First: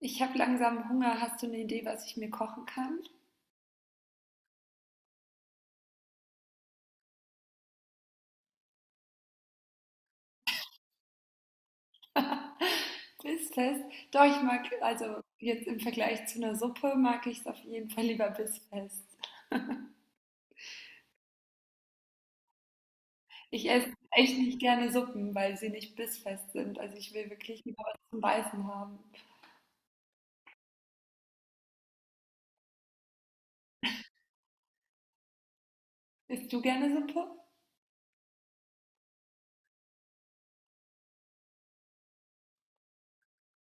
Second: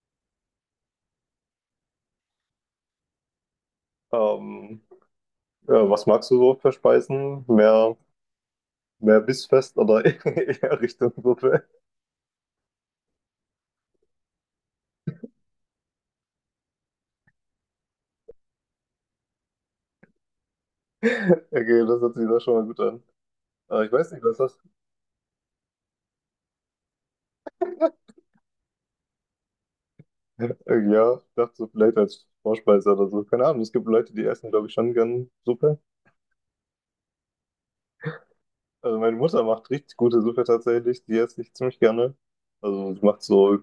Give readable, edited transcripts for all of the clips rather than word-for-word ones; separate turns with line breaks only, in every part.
Ich habe langsam Hunger. Hast du eine Idee, was ich mir kochen kann?
Ähm, ja, was magst du so für Speisen? Mehr bissfest oder eher Richtung Suppe?
Bissfest? Doch, ich mag, also jetzt im Vergleich zu einer Suppe, mag ich es auf jeden Fall lieber bissfest.
Okay, das hört sich doch schon mal gut an.
Ich esse
Ich weiß nicht,
echt
was
nicht
das.
gerne Suppen, weil sie nicht bissfest sind. Also ich will wirklich lieber was zum Beißen haben.
Ja, ich dachte so vielleicht als Vorspeise oder so. Keine Ahnung, es gibt Leute, die essen, glaube ich, schon gern Suppe.
Isst du gerne Suppe?
Also meine Mutter macht richtig gute Suppe tatsächlich, die esse ich ziemlich gerne. Also sie macht so,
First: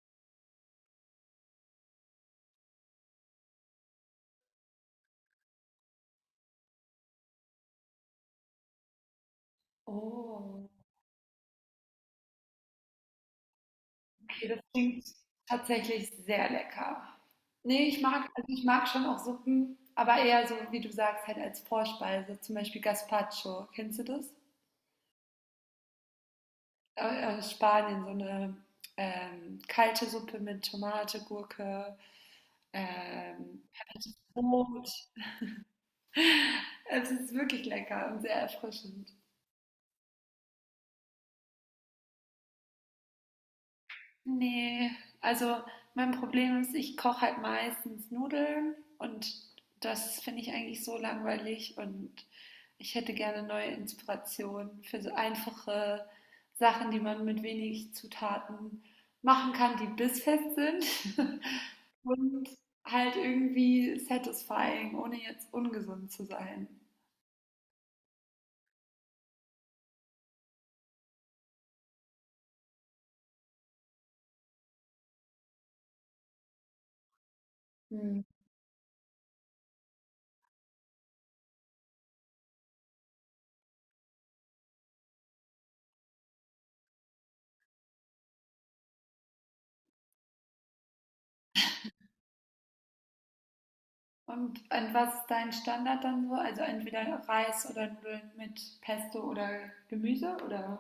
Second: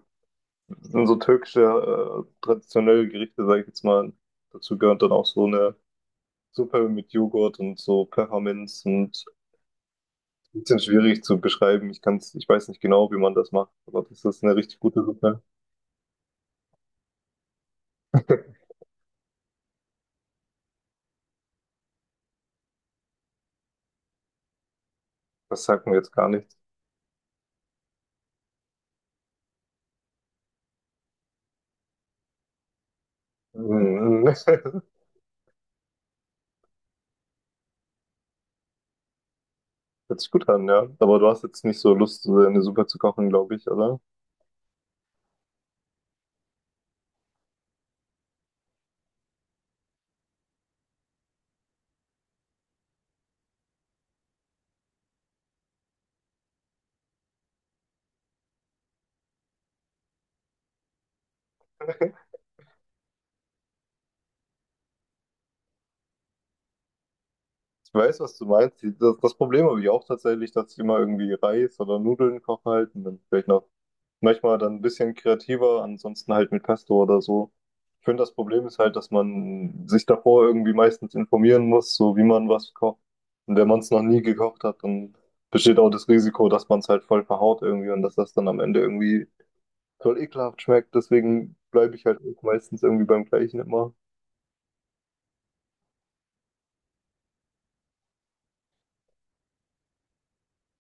sind so türkische traditionelle Gerichte, sage ich jetzt mal. Dazu gehört dann auch so eine Suppe mit Joghurt und so Pfefferminz und ein
Oh,
bisschen schwierig zu beschreiben. Ich kann's, ich weiß nicht genau, wie man das macht, aber das ist
okay,
eine
das
richtig gute
klingt
Suppe.
tatsächlich sehr lecker. Nee, ich mag, also ich mag schon auch Suppen, aber eher so, wie du sagst, halt als Vorspeise, zum Beispiel Gazpacho. Kennst du das?
Das sagt mir jetzt gar nichts.
Spanien, so eine kalte Suppe mit Tomate, Gurke, ähm,
Mhm.
Brot. Also es ist wirklich lecker und sehr erfrischend.
Hört sich gut an, ja. Aber du hast jetzt nicht so Lust, so eine Suppe zu kochen, glaube ich, oder?
Ne, also mein Problem ist, ich koche halt meistens Nudeln und das finde ich eigentlich so langweilig, und ich hätte gerne neue Inspirationen für so einfache Sachen, die man mit wenig Zutaten machen kann, die bissfest sind und halt irgendwie satisfying, ohne jetzt ungesund zu sein.
Ich weiß, was du meinst. Das Problem habe ich auch tatsächlich, dass ich immer irgendwie Reis oder Nudeln koche halt und dann vielleicht noch manchmal dann ein bisschen kreativer, ansonsten halt mit Pesto oder so. Ich
Hm.
finde, das Problem ist halt, dass man sich davor irgendwie meistens informieren muss, so wie man was kocht. Und wenn man es noch nie gekocht hat, dann besteht auch das Risiko, dass man es halt voll verhaut irgendwie und dass das dann am Ende irgendwie voll ekelhaft schmeckt. Deswegen bleibe ich halt meistens irgendwie beim Gleichen immer.
Und an was ist dein Standard dann so? Also entweder Reis oder Nudeln mit Pesto oder Gemüse oder?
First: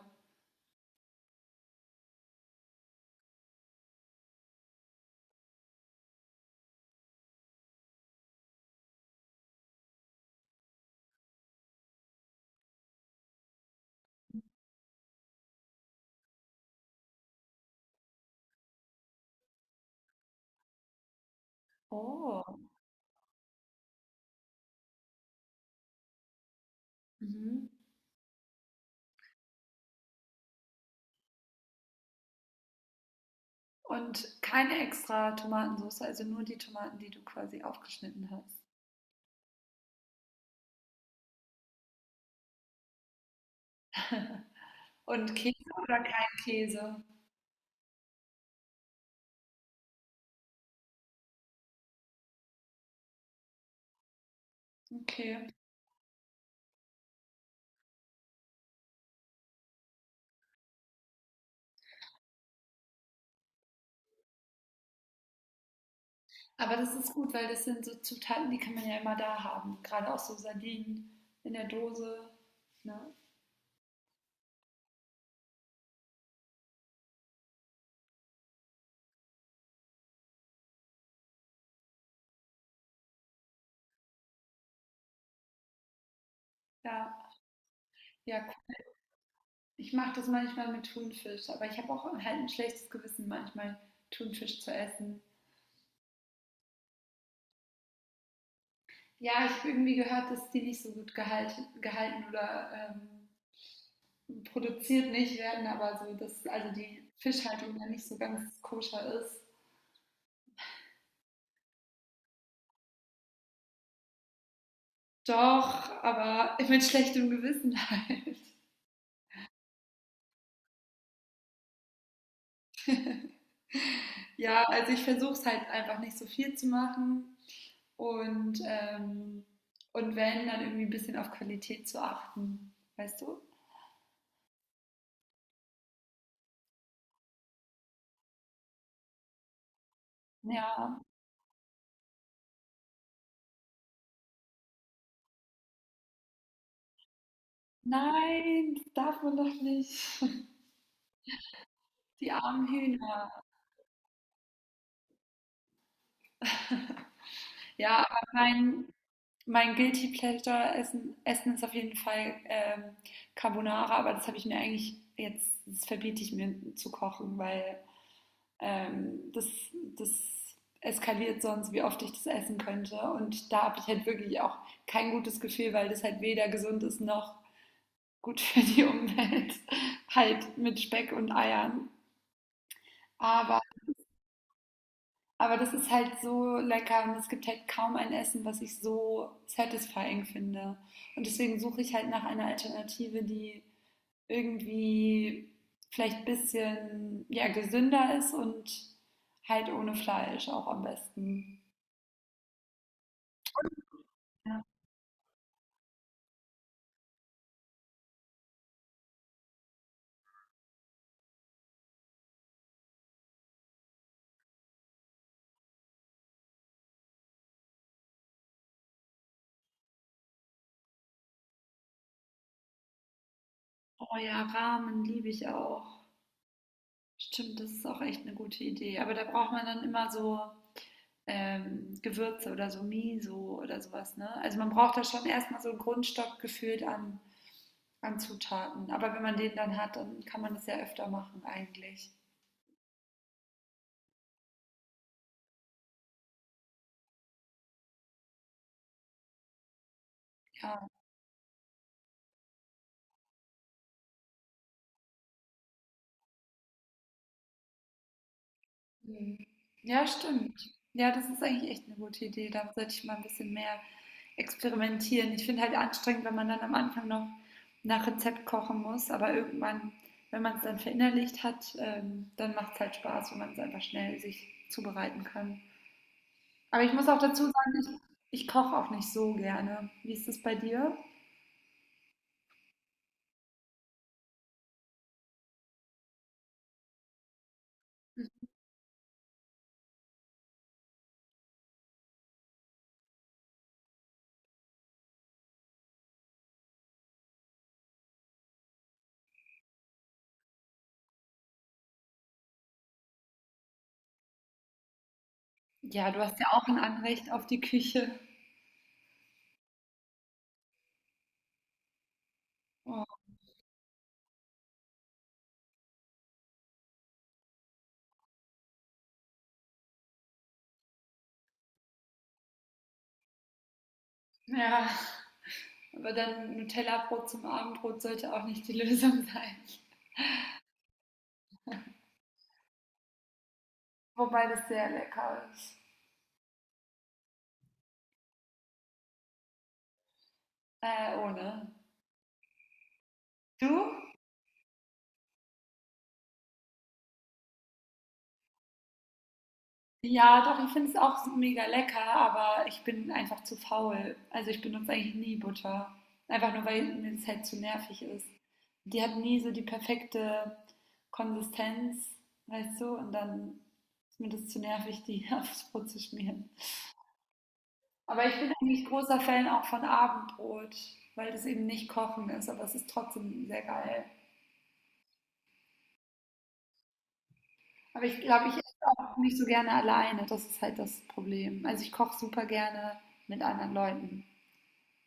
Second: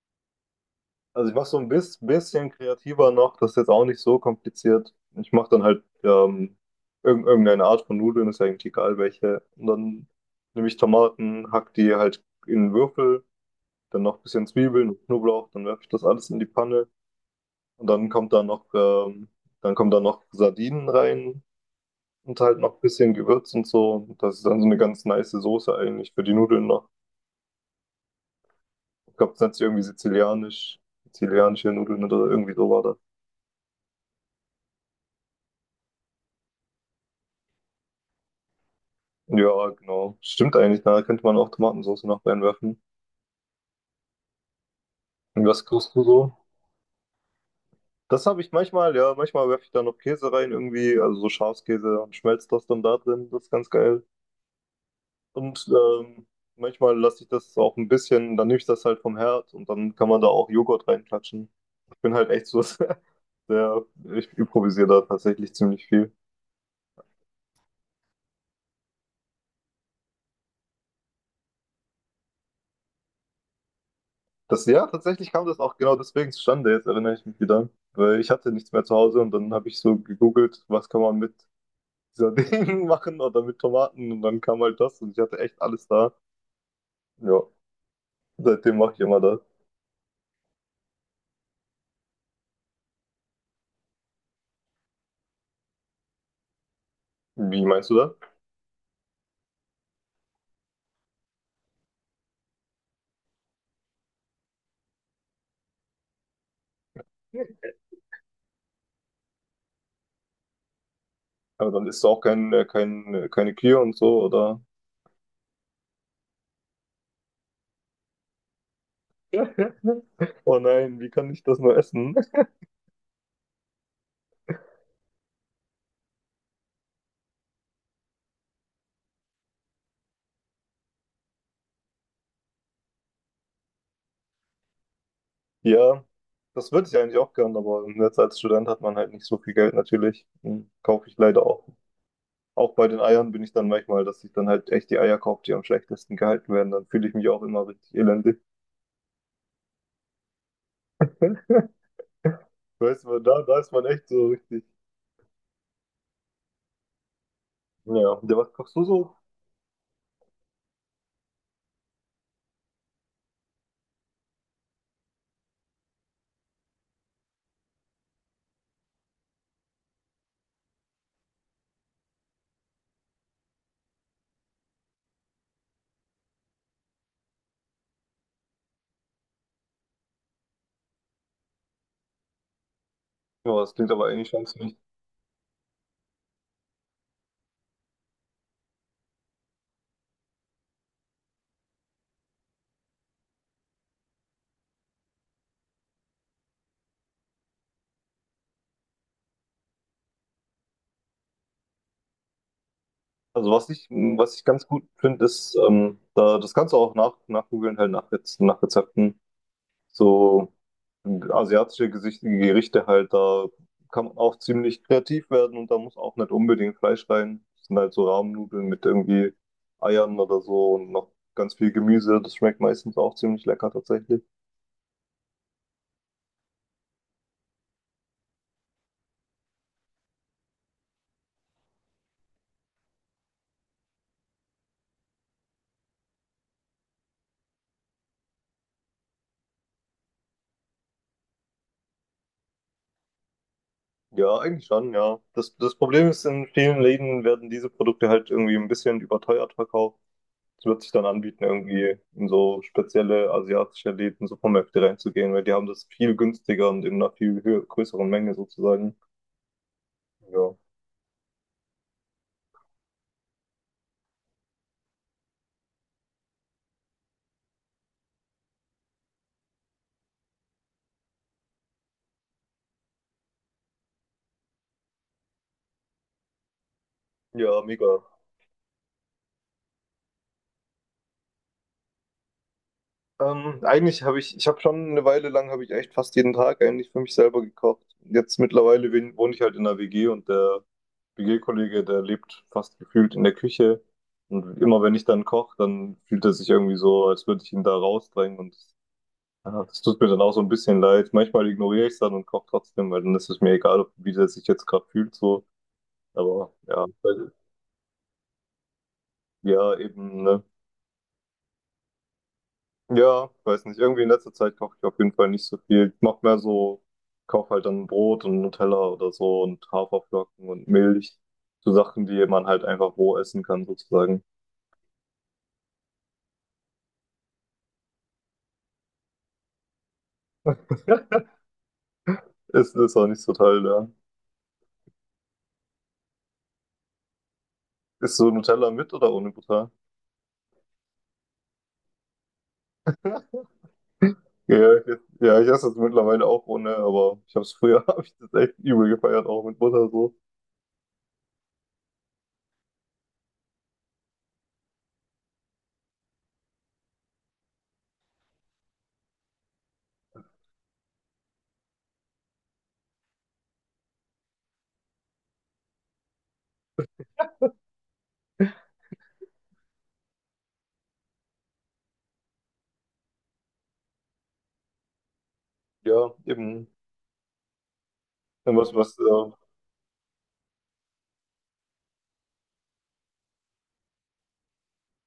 Also ich mache so ein bisschen kreativer noch, das ist jetzt auch nicht so kompliziert. Ich mache dann halt irgendeine Art von Nudeln, ist ja eigentlich egal welche. Und dann nehme ich Tomaten, hack die halt in Würfel, dann noch ein bisschen Zwiebeln und Knoblauch, dann werfe ich das alles in die Panne und dann kommt da noch, dann kommen da noch Sardinen rein und
Oh.
halt noch ein bisschen Gewürz und so. Und das ist dann so eine ganz nice Soße eigentlich für die Nudeln noch.
Mhm.
Ich glaube, das nennt sich irgendwie sizilianisch, sizilianische Nudeln oder irgendwie so war.
Und keine extra Tomatensoße, also nur die Tomaten, die du quasi aufgeschnitten hast.
Ja, genau. Stimmt eigentlich, ne? Da könnte man auch Tomatensauce noch reinwerfen.
Und
Und
Käse
was kochst
oder
du
kein
so?
Käse.
Das habe ich manchmal, ja, manchmal werfe ich da noch Käse rein irgendwie, also so Schafskäse und schmelzt das dann da drin. Das ist ganz geil.
Okay.
Und manchmal lasse ich das auch ein bisschen, dann nehme ich das halt vom Herd und dann kann man da auch Joghurt reinklatschen. Ich bin halt echt so sehr, ich improvisiere da tatsächlich ziemlich viel.
Aber das ist gut, weil das sind so Zutaten, die kann man ja immer da haben. Gerade auch so Sardinen in der Dose. Ne?
Das, ja, tatsächlich kam das auch genau deswegen zustande, jetzt erinnere ich mich wieder. Weil ich hatte nichts mehr zu Hause und dann habe ich so gegoogelt, was kann man mit dieser Ding machen oder mit Tomaten und dann kam halt das und ich hatte echt alles da.
Ja,
Ja,
ja, cool.
seitdem mache ich immer das.
Ich mache das manchmal mit Thunfisch, aber ich habe auch halt ein schlechtes Gewissen, manchmal Thunfisch zu essen.
Wie meinst du das?
Ja, ich habe irgendwie gehört, dass die nicht so gut gehalten oder produziert nicht werden, aber so, dass also die Fischhaltung ja nicht so ganz koscher ist.
Aber dann isst du auch keine Kühe und so, oder?
Doch, aber mit schlechtem Gewissen halt.
Oh nein, wie kann ich das nur essen?
Ja, also ich versuche es halt einfach nicht so viel zu machen und, ähm, und wenn, dann irgendwie ein bisschen auf Qualität zu achten, weißt du?
Ja, das würde ich eigentlich auch gern, aber jetzt als Student hat man halt nicht so viel Geld natürlich. Hm,
Ja,
kaufe ich leider auch. Auch bei den Eiern bin ich dann manchmal, dass ich dann halt echt die Eier kaufe, die am schlechtesten gehalten werden. Dann fühle ich mich auch immer richtig elendig.
nein, das darf man doch nicht. Die armen
Weißt du,
Hühner.
da ist man echt so richtig.
Ja, aber
Ja, der was kochst
mein,
du so?
Mein Guilty Pleasure Essen, Essen ist auf jeden Fall Carbonara, aber das habe ich mir eigentlich jetzt, das verbiete ich mir zu kochen, weil ähm, das, das eskaliert sonst, wie oft ich das essen könnte. Und da habe ich halt wirklich auch kein gutes Gefühl, weil das halt weder gesund ist noch gut für die Umwelt, halt mit Speck und Eiern. Aber
Ja, das klingt aber eigentlich ganz nicht.
Aber das ist halt so lecker, und es gibt halt kaum ein Essen, was ich so satisfying finde. Und deswegen suche ich halt nach einer Alternative, die irgendwie vielleicht ein bisschen ja, gesünder ist und halt ohne Fleisch auch am besten.
Also was ich
Ja.
ganz gut finde, ist, da, das kannst du auch nachgoogeln, halt nach nach Rezepten. So asiatische Gerichte halt, da kann man auch ziemlich kreativ werden und da muss auch nicht unbedingt Fleisch rein. Das sind halt so Rahmnudeln mit irgendwie Eiern oder so und noch ganz viel Gemüse. Das schmeckt meistens auch ziemlich lecker
Oh
tatsächlich.
ja, Ramen liebe ich auch. Stimmt, das ist auch echt eine gute Idee. Aber da braucht man dann immer so Gewürze oder so Miso oder sowas. Ne? Also man braucht da schon erstmal so einen Grundstock gefühlt an Zutaten. Aber wenn man den dann hat, dann kann man das ja öfter machen eigentlich.
Ja, eigentlich schon, ja. Das Problem ist, in vielen Läden werden diese Produkte halt irgendwie ein bisschen überteuert verkauft. Es wird
Ja.
sich dann anbieten, irgendwie in so spezielle asiatische Läden, Supermärkte reinzugehen, weil die haben das viel günstiger und in einer viel größeren Menge sozusagen.
Mhm. Ja,
Ja,
stimmt. Ja, das ist eigentlich echt eine gute Idee. Da sollte ich mal ein bisschen mehr experimentieren. Ich finde halt anstrengend, wenn man dann am Anfang noch nach Rezept kochen muss, aber irgendwann, wenn man es dann verinnerlicht hat, dann macht es halt Spaß, wenn man es einfach schnell sich zubereiten kann. Aber ich muss auch dazu
ja, mega.
sagen, ich koche auch nicht so gerne. Wie ist das bei dir?
Ich habe schon eine Weile lang, habe ich echt fast jeden Tag eigentlich für mich selber gekocht. Jetzt mittlerweile wohne ich halt in der WG und der WG-Kollege, der lebt fast gefühlt in der Küche. Und immer wenn ich dann koche, dann fühlt er sich irgendwie so, als würde ich ihn da rausdrängen und ja, das tut mir dann auch so ein bisschen leid. Manchmal ignoriere ich es dann und koche trotzdem, weil dann ist es mir egal, wie der sich jetzt gerade fühlt, so.
Ja, du hast ja
Aber
auch ein
ja, weil
Anrecht auf die Küche.
ja, eben, ne?
Oh,
Ja, weiß nicht. Irgendwie in letzter Zeit koche ich auf jeden Fall nicht so viel. Ich mache mehr so, kaufe halt dann Brot und Nutella oder so und Haferflocken und Milch. So Sachen, die man halt einfach roh essen kann, sozusagen.
ja, aber dann Nutella-Brot zum Abendbrot sollte auch nicht die Lösung sein.
Ist auch nicht so toll, ja.
Wobei das sehr lecker ist.
Ist so Nutella mit oder ohne Butter?
Ohne. Du?
Ja, ich, ja, ich esse es mittlerweile auch ohne, aber ich habe es früher, habe ich das echt übel gefeiert, auch mit Butter so.
Ja, doch, ich finde es auch mega lecker, aber ich bin einfach zu faul. Also ich benutze eigentlich nie Butter. Einfach nur, weil mir das halt zu nervig ist. Die hat nie so die perfekte Konsistenz, weißt du? Und dann ist mir das zu nervig, die aufs Brot zu schmieren. Aber ich bin eigentlich großer Fan auch von Abendbrot, weil das eben nicht kochen ist, aber es ist trotzdem sehr geil.
Ja, eben.
Aber ich glaube, ich
Dann was,
esse
was,
auch nicht so gerne alleine. Das ist halt das Problem. Also ich koche super gerne mit anderen Leuten,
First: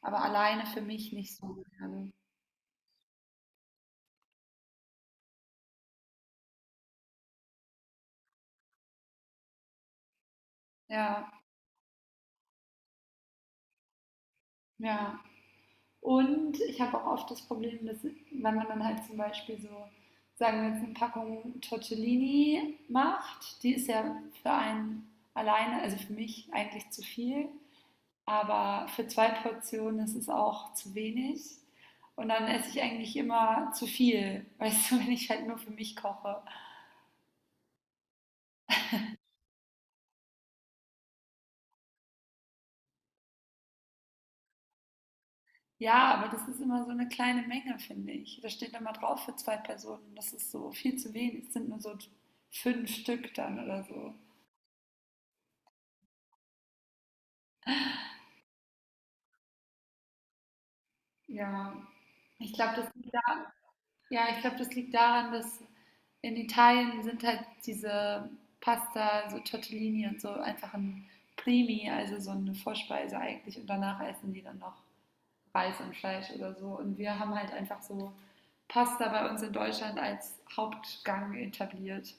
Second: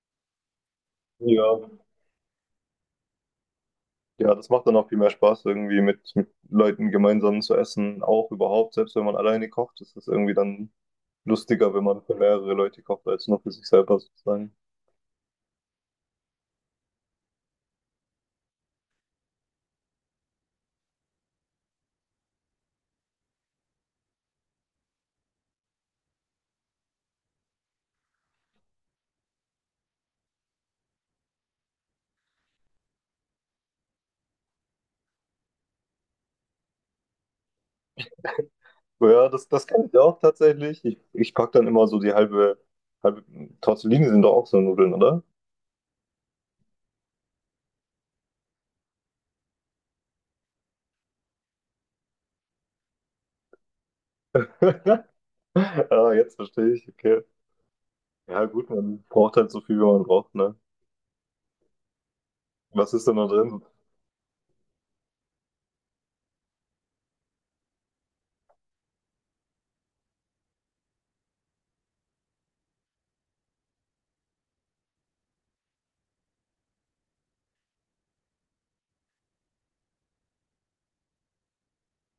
aber alleine für mich nicht
ja,
suchen kann.
ja, das macht dann auch viel mehr Spaß, irgendwie mit Leuten gemeinsam zu essen, auch überhaupt, selbst wenn man alleine kocht, ist es irgendwie dann
Ja,
lustiger, wenn man für mehrere Leute kocht, als nur für sich selber sozusagen.
ja. Und ich habe auch oft das Problem, dass wenn man dann halt zum Beispiel so, sagen wir jetzt, eine Packung Tortellini macht, die ist ja für einen alleine, also für mich eigentlich zu viel, aber für zwei Portionen ist es auch zu wenig. Und dann esse ich eigentlich immer zu viel, weißt du, wenn ich halt nur für mich koche.
Ja, das kann ich auch tatsächlich. Ich packe dann immer so die halbe Tortellini sind doch auch so Nudeln, oder?
Ja, aber das ist immer so eine kleine Menge, finde ich. Da steht immer drauf für zwei Personen. Das ist so viel zu wenig. Es sind nur so fünf Stück dann oder so.
Ah, jetzt verstehe ich, okay. Ja, gut, man braucht halt so viel, wie man braucht, ne?
Ja, ich glaube,
Was
das
ist
liegt
denn da
da,
drin?
ja, ich glaube, das liegt daran, dass in Italien sind halt diese Pasta, so Tortellini und so einfach ein Primi, also so eine Vorspeise eigentlich. Und danach essen die dann noch Reis und Fleisch oder so. Und wir haben halt einfach so Pasta bei uns in Deutschland als Hauptgang etabliert.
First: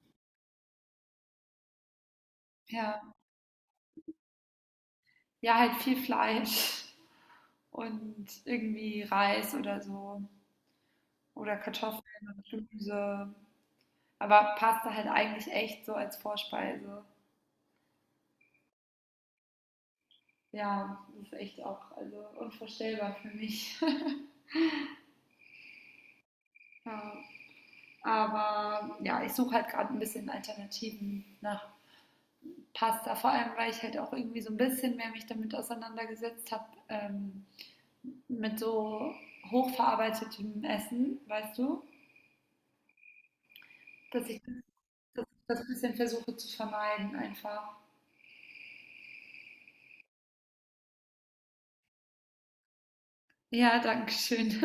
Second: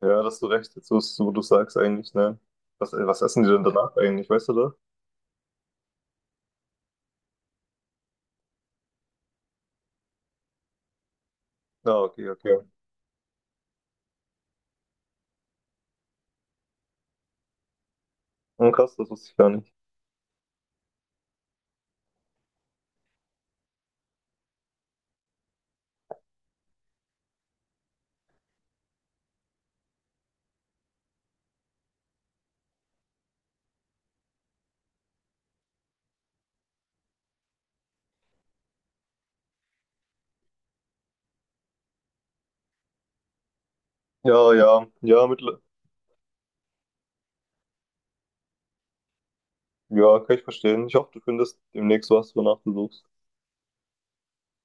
Ja, da hast du recht, jetzt, wo du sagst eigentlich, ne? Was, äh,
Ja.
was essen die denn danach eigentlich, weißt du das?
Ja, halt viel Fleisch und irgendwie Reis oder so oder
Ja, okay,
Kartoffeln und
okay.
Gemüse. Aber Pasta halt eigentlich echt so als Vorspeise.
Hm, krass, das wusste ich gar nicht.
Ja, das ist echt auch also unvorstellbar für mich. Ja, aber ja, ich suche halt gerade ein bisschen Alternativen nach Pasta, vor allem weil ich halt auch irgendwie so ein bisschen mehr mich damit auseinandergesetzt habe, mit so hochverarbeitetem Essen, weißt du, dass ich
Ja,
das
ja,
Das
ja,
das bisschen versuche zu vermeiden einfach.
ja, kann ich verstehen. Ich hoffe, du findest demnächst was, wonach du suchst.
Ja, danke schön.